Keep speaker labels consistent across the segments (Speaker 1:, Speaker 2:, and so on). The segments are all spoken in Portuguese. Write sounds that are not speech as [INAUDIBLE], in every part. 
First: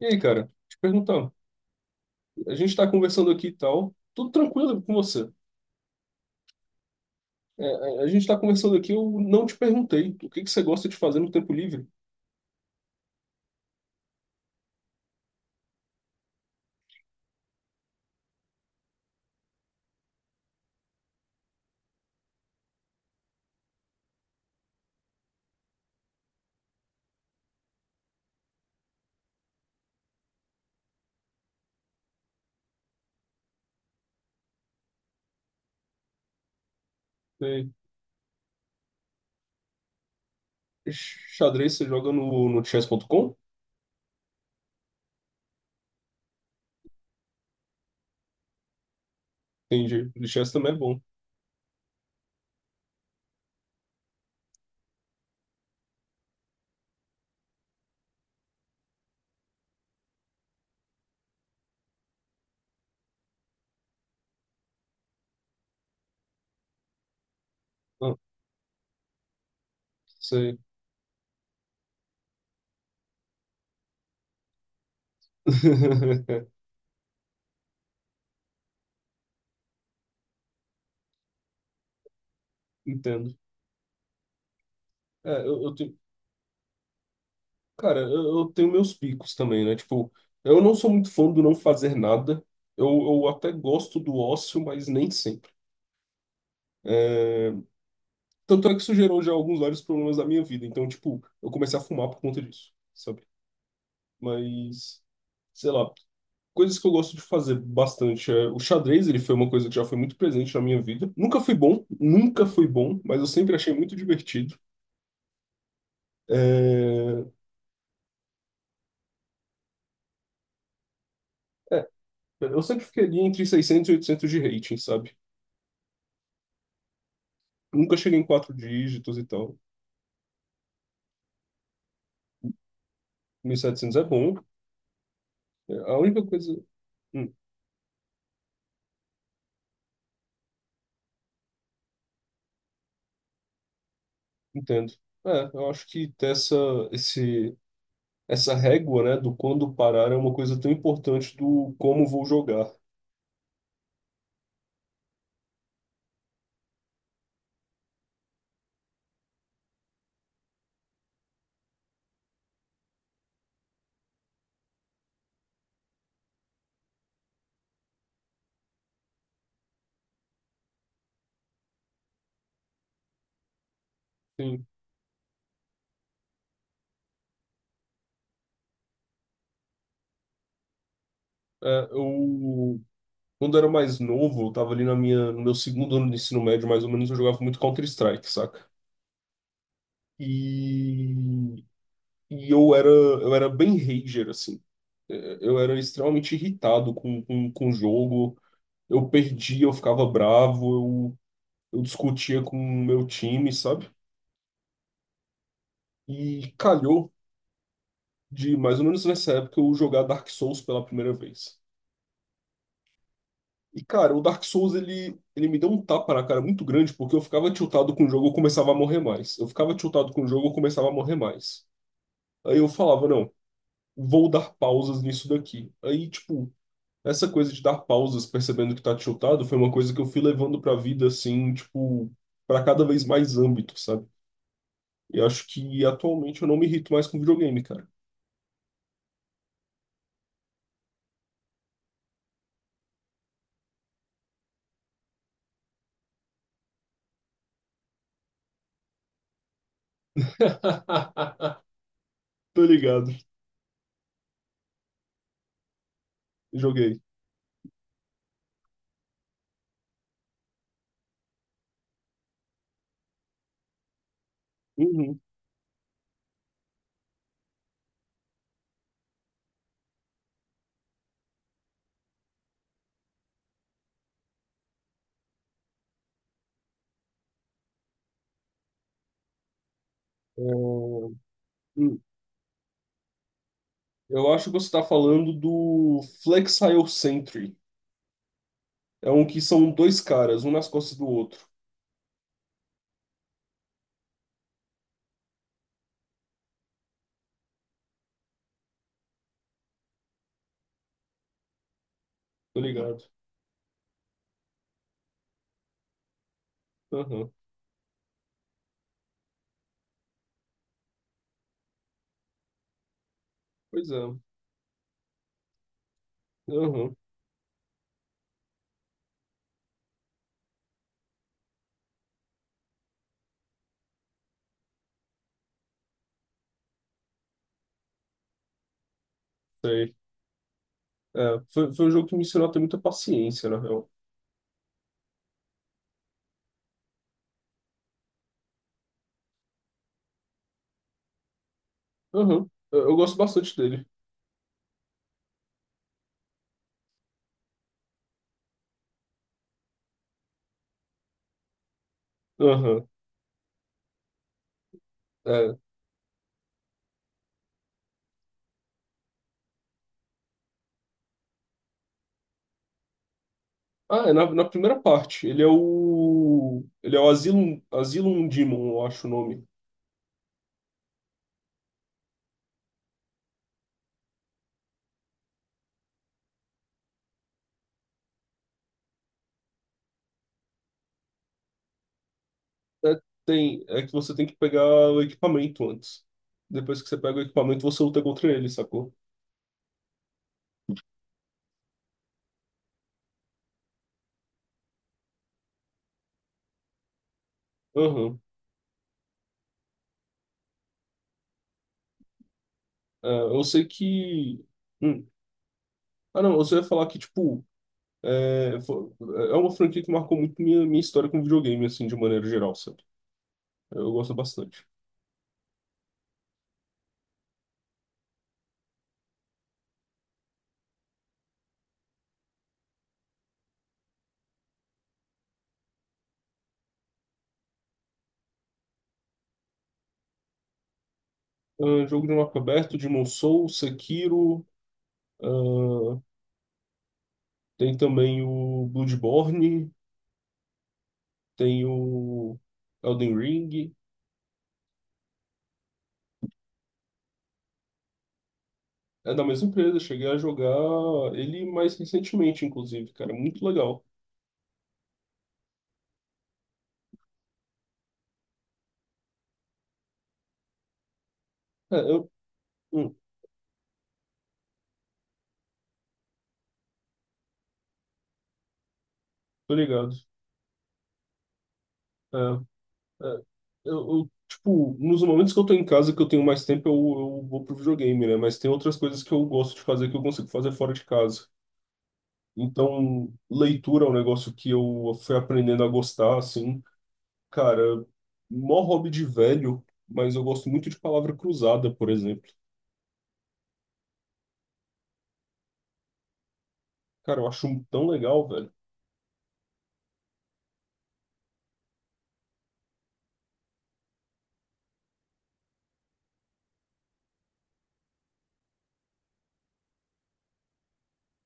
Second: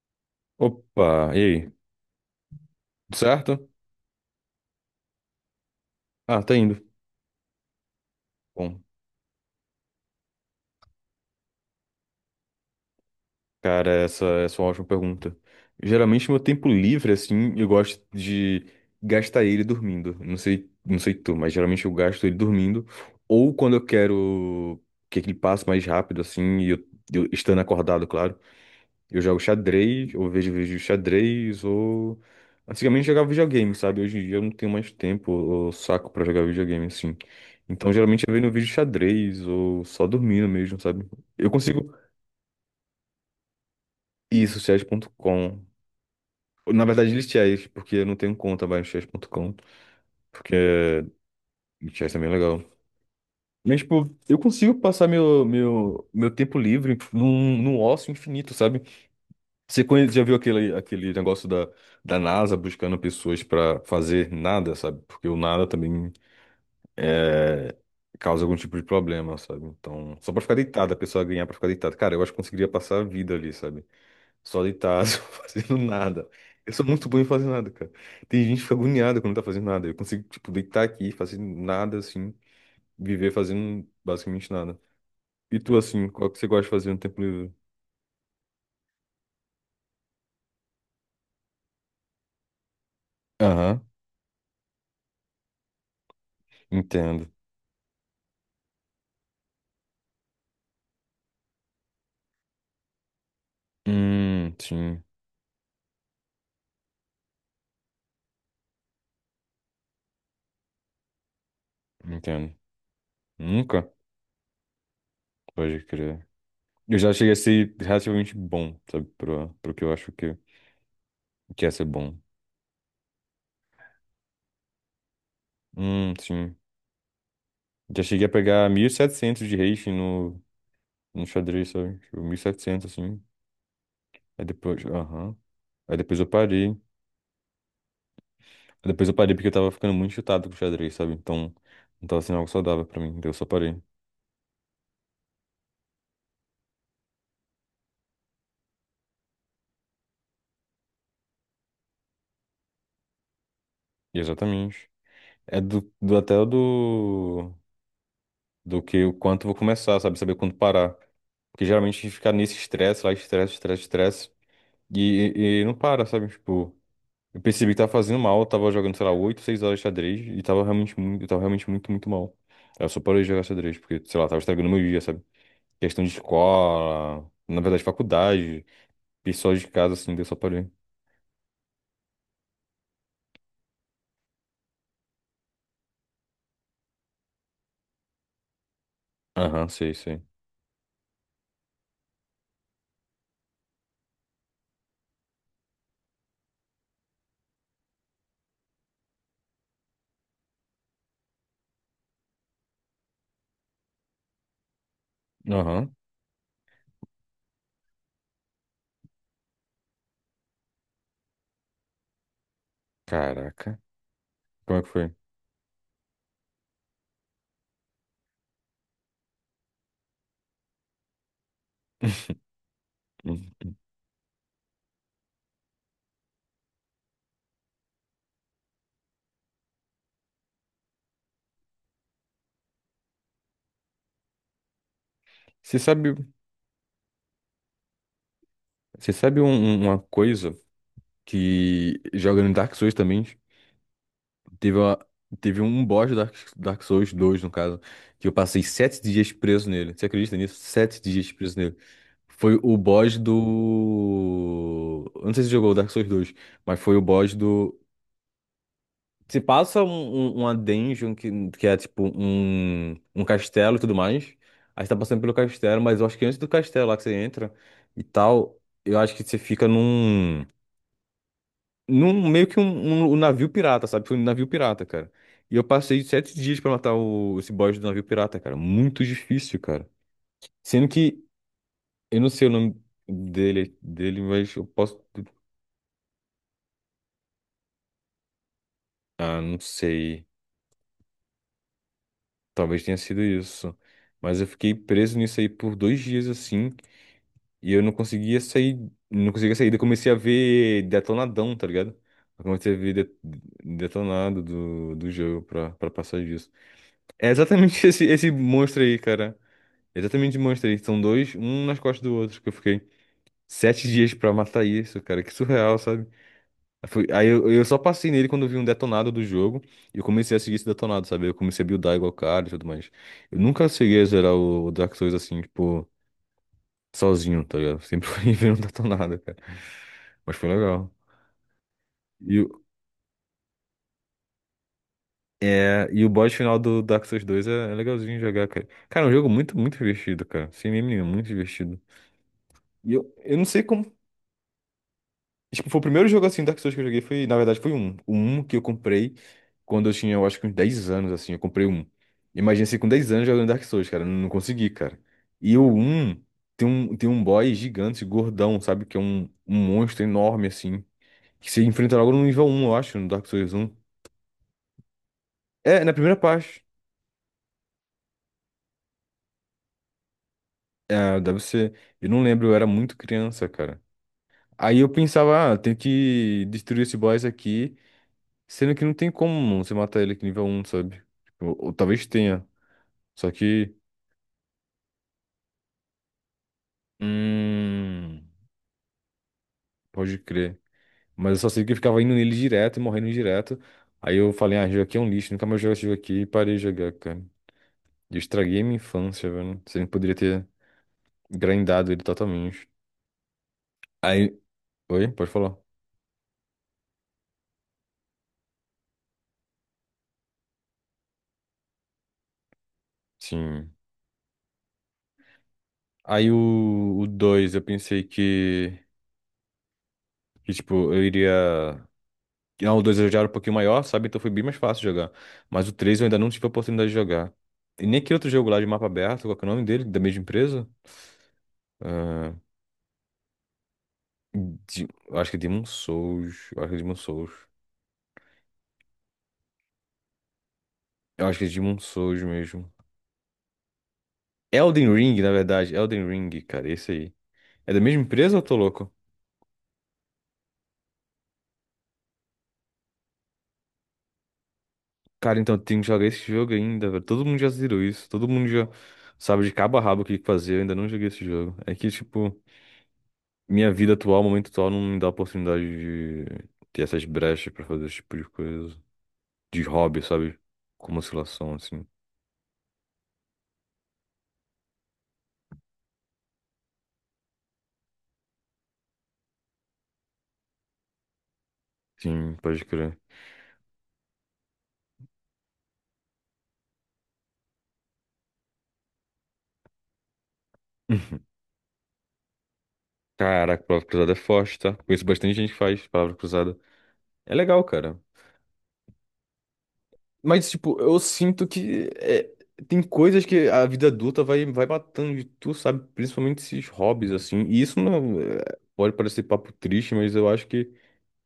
Speaker 1: E aí, cara, te perguntar,
Speaker 2: Opa, e aí?
Speaker 1: a gente tá
Speaker 2: Tudo
Speaker 1: conversando aqui e
Speaker 2: certo?
Speaker 1: tal, tudo tranquilo com você.
Speaker 2: Ah, tá indo.
Speaker 1: A gente tá conversando
Speaker 2: Bom,
Speaker 1: aqui, eu não te perguntei o que que você gosta de fazer no tempo livre.
Speaker 2: cara, essa é uma ótima pergunta. Geralmente, meu tempo livre, assim, eu gosto de gastar ele dormindo. Não sei, não sei tu, mas geralmente eu gasto ele dormindo. Ou quando eu quero que ele passe mais rápido, assim, e eu estando acordado, claro. Eu jogo xadrez, ou vejo vídeo de xadrez, ou. Antigamente eu jogava videogame, sabe? Hoje em dia eu não tenho mais tempo ou saco pra jogar videogame assim.
Speaker 1: Você-
Speaker 2: Então geralmente eu vejo no vídeo de xadrez, ou só dormindo mesmo, sabe? Eu
Speaker 1: xadrez você
Speaker 2: consigo.
Speaker 1: joga no chess.com?
Speaker 2: Isso, chess.com. Na verdade, ele chess, porque eu não tenho conta mais no chess.com.
Speaker 1: Entendi. De chess também é bom.
Speaker 2: Porque chess é bem legal. Mas, tipo, eu consigo passar meu tempo livre num ócio infinito, sabe? Você já viu aquele negócio da NASA buscando pessoas pra fazer nada, sabe? Porque o nada também é,
Speaker 1: Ah,
Speaker 2: causa algum tipo de problema, sabe? Então, só pra ficar
Speaker 1: sei.
Speaker 2: deitado, a pessoa ganhar pra ficar deitada. Cara, eu acho que conseguiria passar a vida ali, sabe? Só deitado, [LAUGHS] só fazendo nada.
Speaker 1: [LAUGHS]
Speaker 2: Eu sou muito bom em fazer nada, cara. Tem gente que fica agoniada quando não tá fazendo nada. Eu consigo, tipo, deitar aqui, fazer nada, assim, viver
Speaker 1: Entendo.
Speaker 2: fazendo basicamente nada.
Speaker 1: É,
Speaker 2: E
Speaker 1: eu
Speaker 2: tu,
Speaker 1: tenho,
Speaker 2: assim, qual que você gosta de fazer no tempo livre?
Speaker 1: cara, eu tenho meus picos também, né? Tipo, eu não sou muito fã do não fazer nada. Eu até
Speaker 2: Aham,
Speaker 1: gosto do ócio, mas nem sempre.
Speaker 2: entendo.
Speaker 1: É, tanto é que isso gerou já alguns vários problemas da minha vida. Então, tipo, eu comecei a fumar por conta disso, sabe? Mas,
Speaker 2: Sim,
Speaker 1: sei lá, coisas que eu gosto de fazer bastante. É, o xadrez, ele foi uma coisa que já foi muito presente na minha vida. Nunca fui bom, nunca
Speaker 2: entendo.
Speaker 1: fui bom, mas eu sempre achei
Speaker 2: Nunca?
Speaker 1: muito divertido.
Speaker 2: Pode crer. Eu já
Speaker 1: É,
Speaker 2: cheguei a ser relativamente bom, sabe? Pro que eu acho que é ser
Speaker 1: é,
Speaker 2: bom.
Speaker 1: eu sempre fiquei ali entre 600 e 800 de rating, sabe?
Speaker 2: Sim.
Speaker 1: Nunca
Speaker 2: Já
Speaker 1: cheguei em
Speaker 2: cheguei a
Speaker 1: quatro
Speaker 2: pegar mil e
Speaker 1: dígitos e
Speaker 2: setecentos
Speaker 1: tal.
Speaker 2: de rating no xadrez, sabe? Tipo, 1.700 assim.
Speaker 1: Mil e setecentos é bom.
Speaker 2: Aí depois, aham.
Speaker 1: É,
Speaker 2: Aí
Speaker 1: a
Speaker 2: depois
Speaker 1: única
Speaker 2: eu
Speaker 1: coisa...
Speaker 2: parei. Aí
Speaker 1: Hum,
Speaker 2: depois eu parei porque eu tava ficando muito chutado com o xadrez, sabe? Então, não tava sendo algo saudável pra mim. Daí eu só parei.
Speaker 1: entendo. É, eu acho que ter essa, esse, essa régua, né, do quando parar é uma coisa tão importante do como vou jogar.
Speaker 2: E exatamente. É do até o do... Do que o quanto eu vou começar, sabe? Saber quando parar. Porque geralmente a gente fica nesse estresse lá, estresse, estresse, estresse. E, e não para, sabe? Tipo, eu percebi que tava fazendo mal, eu tava jogando, sei lá, 8 6 horas de xadrez e tava realmente muito, eu tava realmente muito, muito mal. Aí eu só parei de jogar xadrez, porque, sei lá, tava
Speaker 1: Sim,
Speaker 2: estragando meu dia, sabe? Questão de escola, na verdade, faculdade, pessoal de casa, assim, daí eu só parei.
Speaker 1: é, eu quando era mais novo, eu tava ali na minha no meu segundo ano de ensino médio, mais ou menos, eu jogava muito Counter-Strike, saca?
Speaker 2: Aham, sei, sei.
Speaker 1: E e eu era bem rager assim. É, eu era extremamente irritado com o jogo. Eu perdia, eu ficava bravo, eu discutia com o meu time, sabe?
Speaker 2: Aham,
Speaker 1: E calhou de mais ou menos nessa época eu jogar Dark Souls pela primeira vez.
Speaker 2: caraca.
Speaker 1: E, cara, o Dark Souls,
Speaker 2: Como é que foi?
Speaker 1: ele me deu um tapa na cara muito grande, porque eu ficava tiltado com o jogo, eu começava a morrer mais. Eu ficava tiltado com o jogo, eu começava a morrer mais.
Speaker 2: [LAUGHS]
Speaker 1: Aí eu falava, não,
Speaker 2: Hum.
Speaker 1: vou dar pausas nisso daqui. Aí, tipo, essa coisa de dar pausas percebendo que tá tiltado foi uma coisa que eu fui levando pra vida, assim, tipo, pra cada vez mais âmbito, sabe? E acho
Speaker 2: Você
Speaker 1: que
Speaker 2: sabe,
Speaker 1: atualmente eu não me irrito mais com videogame, cara.
Speaker 2: você sabe uma coisa que jogando Dark Souls também. Teve, uma, teve um boss do Dark Souls dois no caso, que eu passei 7 dias preso nele. Você acredita nisso? 7 dias preso
Speaker 1: [LAUGHS]
Speaker 2: nele. Foi
Speaker 1: Tô
Speaker 2: o
Speaker 1: ligado,
Speaker 2: boss do. Eu não sei se você jogou o Dark Souls dois, mas foi
Speaker 1: joguei.
Speaker 2: o boss do. Você passa uma dungeon que é tipo um castelo e tudo mais. Aí você tá
Speaker 1: Uhum.
Speaker 2: passando pelo castelo, mas eu acho que antes do castelo lá que você entra e tal, eu acho que você fica num meio que um navio pirata, sabe? Foi um navio pirata, cara. E eu passei 7 dias pra matar esse boss do navio pirata, cara. Muito difícil, cara.
Speaker 1: É,
Speaker 2: Sendo que
Speaker 1: hum.
Speaker 2: eu não sei o nome dele,
Speaker 1: eu acho que
Speaker 2: mas eu
Speaker 1: você está
Speaker 2: posso.
Speaker 1: falando do Flexile Sentry. É um que
Speaker 2: Ah, não
Speaker 1: são dois
Speaker 2: sei.
Speaker 1: caras, um nas costas do outro.
Speaker 2: Talvez tenha sido isso. Mas eu fiquei preso nisso aí por 2 dias assim. E eu não conseguia sair. Não conseguia sair. Daí eu comecei a ver detonadão, tá ligado? Eu
Speaker 1: Tô
Speaker 2: comecei a ver
Speaker 1: ligado.
Speaker 2: detonado do jogo pra passar disso. É
Speaker 1: Aham.
Speaker 2: exatamente [LAUGHS] esse monstro aí, cara. Exatamente de Monster Inc. São dois, um nas costas do outro, que eu fiquei sete
Speaker 1: Pois
Speaker 2: dias
Speaker 1: é.
Speaker 2: pra matar isso, cara. Que surreal, sabe? Aí
Speaker 1: Aham.
Speaker 2: foi- aí eu, eu só passei nele quando eu vi um detonado do jogo e eu comecei a seguir esse detonado, sabe? Eu comecei a buildar igual o cara e tudo mais. Eu nunca cheguei a zerar o Dark Souls assim, tipo, sozinho, tá ligado? Sempre [LAUGHS] fui vendo um detonado, cara.
Speaker 1: Sei.
Speaker 2: Mas foi legal.
Speaker 1: É, foi, foi um jogo que me
Speaker 2: E,
Speaker 1: ensinou a ter
Speaker 2: o-
Speaker 1: muita paciência, na real.
Speaker 2: e o boss final do Dark Souls dois é legalzinho jogar, cara. Cara, é um jogo muito, muito divertido, cara. Sem meme nenhum, muito divertido.
Speaker 1: Aham.
Speaker 2: E
Speaker 1: Eu
Speaker 2: eu,
Speaker 1: gosto
Speaker 2: eu não
Speaker 1: bastante
Speaker 2: sei
Speaker 1: dele.
Speaker 2: como. Tipo, foi o primeiro jogo assim Dark Souls que eu joguei foi, na verdade, foi um. O um que eu comprei quando eu tinha, eu acho que uns 10 anos, assim, eu comprei um. Imagina se
Speaker 1: Aham.
Speaker 2: com 10 anos jogando Dark Souls, cara. Eu não consegui, cara.
Speaker 1: É.
Speaker 2: E o um tem um, boss gigante, gordão, sabe? Que é um monstro enorme, assim. Que você enfrenta logo no nível um, eu acho, no Dark Souls um.
Speaker 1: Ah, é na, na primeira parte. Ele é
Speaker 2: É, na primeira
Speaker 1: o.
Speaker 2: parte.
Speaker 1: Ele é o Asylum, Asylum Demon, eu acho o nome.
Speaker 2: É, deve ser. Eu não lembro, eu era muito criança, cara. Aí eu pensava, ah, tenho que destruir esse boss aqui. Sendo que não tem como você matar ele com nível um, sabe? Tipo, ou, talvez tenha.
Speaker 1: É,
Speaker 2: Só
Speaker 1: tem,
Speaker 2: que.
Speaker 1: é que você tem que pegar o equipamento antes. Depois que você pega o equipamento, você luta
Speaker 2: Hum.
Speaker 1: contra ele, sacou?
Speaker 2: Pode crer. Mas eu só sei que eu ficava indo nele direto e morrendo direto. Aí eu falei, ah, esse jogo aqui é um lixo, nunca mais jogo esse jogo aqui e parei de jogar, cara. E eu
Speaker 1: Aham.
Speaker 2: estraguei minha infância, velho. Você poderia ter grindado ele totalmente.
Speaker 1: É, eu sei
Speaker 2: Aí.
Speaker 1: que. hum,
Speaker 2: Oi? Pode falar?
Speaker 1: Ah, não, você ia falar que, tipo, é, fo- é uma franquia que marcou muito minha, minha história com videogame, assim, de maneira geral, sabe?
Speaker 2: Sim.
Speaker 1: Eu gosto bastante.
Speaker 2: Aí 2 eu pensei que. Que, tipo, eu iria. Não, o 2 eu já era um pouquinho maior, sabe? Então foi bem mais fácil jogar. Mas o 3 eu ainda não tive a oportunidade de jogar. E nem aquele outro jogo lá de mapa aberto, qual que é o nome dele? Da mesma empresa?
Speaker 1: Ah, jogo de
Speaker 2: Ah,
Speaker 1: mapa aberto, Demon Souls, Sekiro,
Speaker 2: Eu acho que é Demon
Speaker 1: ah,
Speaker 2: Souls. Eu acho que é Demon Souls.
Speaker 1: tem também o Bloodborne,
Speaker 2: Eu acho que é
Speaker 1: tem
Speaker 2: Demon Souls
Speaker 1: o
Speaker 2: mesmo.
Speaker 1: Elden Ring.
Speaker 2: Elden Ring, na verdade. Elden Ring, cara, esse aí. É da mesma empresa ou eu tô louco?
Speaker 1: É da mesma empresa, cheguei a jogar ele mais recentemente, inclusive, cara, muito legal.
Speaker 2: Cara, então eu tenho que jogar esse jogo ainda, velho. Todo mundo já zerou isso. Todo mundo já sabe de cabo a rabo o que fazer. Eu ainda não joguei esse jogo. É
Speaker 1: É,
Speaker 2: que,
Speaker 1: eu,
Speaker 2: tipo.
Speaker 1: hum,
Speaker 2: Minha vida atual, momento atual, não me dá a oportunidade de ter essas brechas pra fazer esse tipo de coisa.
Speaker 1: tô
Speaker 2: De
Speaker 1: ligado.
Speaker 2: hobby, sabe? Como oscilação, assim.
Speaker 1: É, é, eu, tipo, nos momentos que eu tô em casa, que eu tenho mais tempo, eu vou pro videogame, né? Mas tem outras coisas que eu gosto de fazer que eu consigo fazer fora de casa.
Speaker 2: Sim, pode crer.
Speaker 1: Então, leitura é um negócio que eu fui aprendendo a gostar, assim. Cara, mó hobby de velho, mas eu gosto muito de palavra cruzada, por exemplo.
Speaker 2: Caraca, palavra cruzada é forte, tá? Conheço bastante gente que faz palavra cruzada.
Speaker 1: Cara, eu
Speaker 2: É
Speaker 1: acho
Speaker 2: legal,
Speaker 1: tão
Speaker 2: cara.
Speaker 1: legal, velho.
Speaker 2: Mas, tipo, eu sinto que é, tem coisas que a vida adulta vai, vai matando de tu, sabe? Principalmente esses hobbies, assim. E isso não é- pode parecer papo triste, mas eu acho que.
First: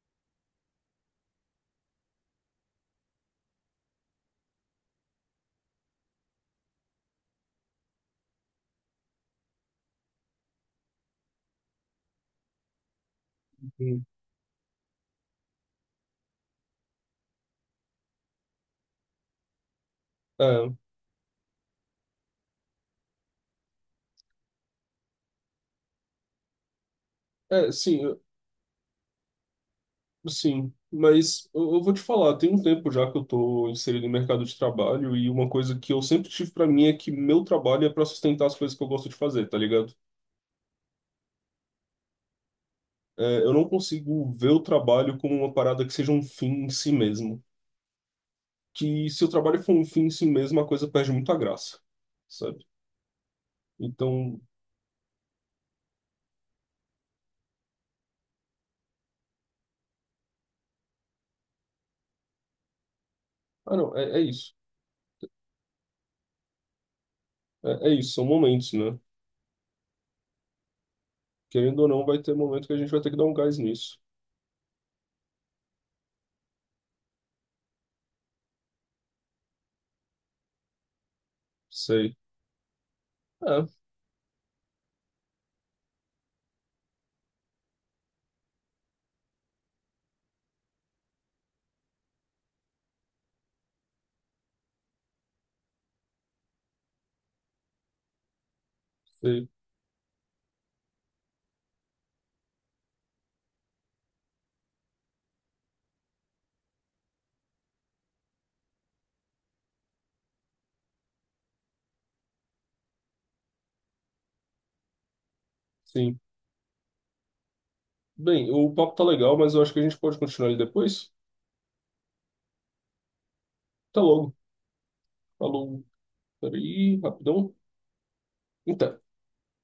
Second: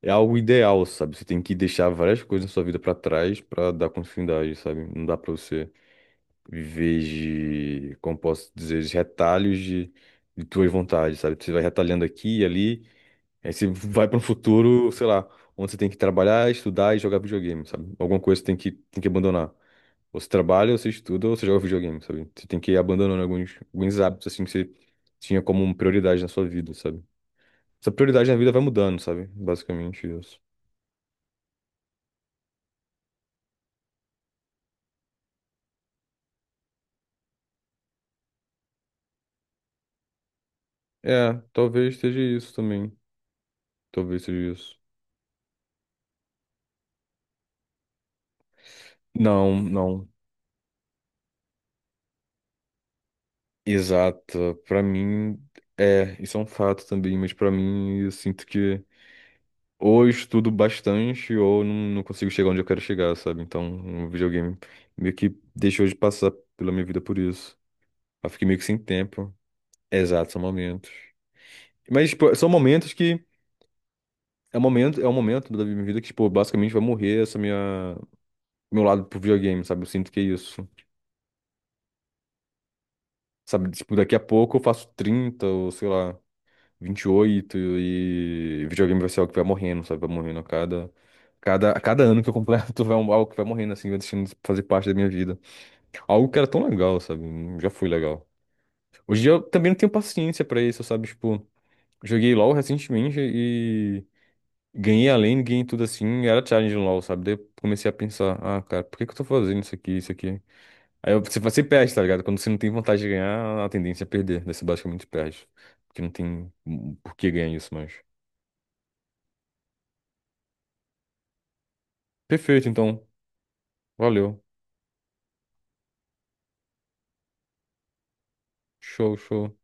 Speaker 2: É algo ideal, sabe? Você tem que deixar várias coisas na sua vida pra trás pra dar continuidade, sabe? Não dá pra você viver de, como posso dizer, de retalhos de tuas vontades, sabe? Você vai retalhando aqui e ali, aí você
Speaker 1: Hum.
Speaker 2: vai pra um futuro, sei lá, onde você tem que trabalhar, estudar e jogar videogame, sabe? Alguma coisa você tem que abandonar. Ou você
Speaker 1: É,
Speaker 2: trabalha, ou você estuda, ou você joga videogame, sabe? Você tem que ir abandonando alguns hábitos, assim, que você tinha como prioridade na sua vida, sabe?
Speaker 1: é,
Speaker 2: Essa
Speaker 1: sim.
Speaker 2: prioridade na vida vai mudando, sabe? Basicamente isso.
Speaker 1: Sim, mas eu vou te falar, tem um tempo já que eu tô inserido no mercado de trabalho e uma coisa que eu sempre tive pra mim é que meu trabalho é pra sustentar as coisas que eu gosto de fazer, tá ligado?
Speaker 2: É, talvez seja isso também.
Speaker 1: É, eu não
Speaker 2: Talvez
Speaker 1: consigo ver
Speaker 2: seja
Speaker 1: o
Speaker 2: isso.
Speaker 1: trabalho como uma parada que seja um fim em si mesmo. Que se o trabalho
Speaker 2: Não,
Speaker 1: for um fim
Speaker 2: não.
Speaker 1: em si mesmo, a coisa perde muita graça, sabe? Então,
Speaker 2: Exato. Pra mim, é, isso é um fato também, mas pra mim, eu sinto que ou eu estudo bastante ou não, não consigo chegar onde eu quero chegar, sabe?
Speaker 1: ah não,
Speaker 2: Então, o
Speaker 1: é, é isso.
Speaker 2: videogame meio que deixou de passar pela minha vida por isso.
Speaker 1: É, é isso, são
Speaker 2: Eu fiquei meio que
Speaker 1: momentos,
Speaker 2: sem
Speaker 1: né?
Speaker 2: tempo. Exato, são momentos.
Speaker 1: Querendo ou não,
Speaker 2: Mas,
Speaker 1: vai ter
Speaker 2: tipo, são
Speaker 1: momento que a gente
Speaker 2: momentos
Speaker 1: vai ter que
Speaker 2: que.
Speaker 1: dar um gás nisso.
Speaker 2: É um momento da minha vida que, tipo, basicamente vai morrer essa minha, meu lado pro videogame, sabe? Eu sinto que é isso.
Speaker 1: Sei.
Speaker 2: Sabe,
Speaker 1: É,
Speaker 2: tipo, daqui a pouco eu faço 30 ou sei lá, 28, e videogame vai ser algo que vai morrendo, sabe? Vai morrendo a cada ano que eu completo, [LAUGHS] vai algo que vai morrendo, assim, vai deixando de fazer parte da minha vida. Algo que era tão legal, sabe? Já foi legal. Hoje em dia eu
Speaker 1: sei.
Speaker 2: também não tenho paciência pra isso, sabe? Tipo, joguei LoL recentemente e ganhei a lane, ganhei tudo assim, era challenge no LoL, sabe? Daí eu comecei a pensar, ah, cara, por que que eu tô fazendo isso aqui, isso aqui? Aí você perde, tá ligado? Quando você não tem vontade de ganhar, a tendência é perder. Daí você basicamente perde. Porque não
Speaker 1: Sim.
Speaker 2: tem por que ganhar isso mais.
Speaker 1: Bem, o papo tá legal, mas eu acho que a gente pode continuar ele depois.
Speaker 2: Perfeito, então.
Speaker 1: Até logo.
Speaker 2: Valeu.
Speaker 1: Falou. Peraí, rapidão. Então.
Speaker 2: Show, show.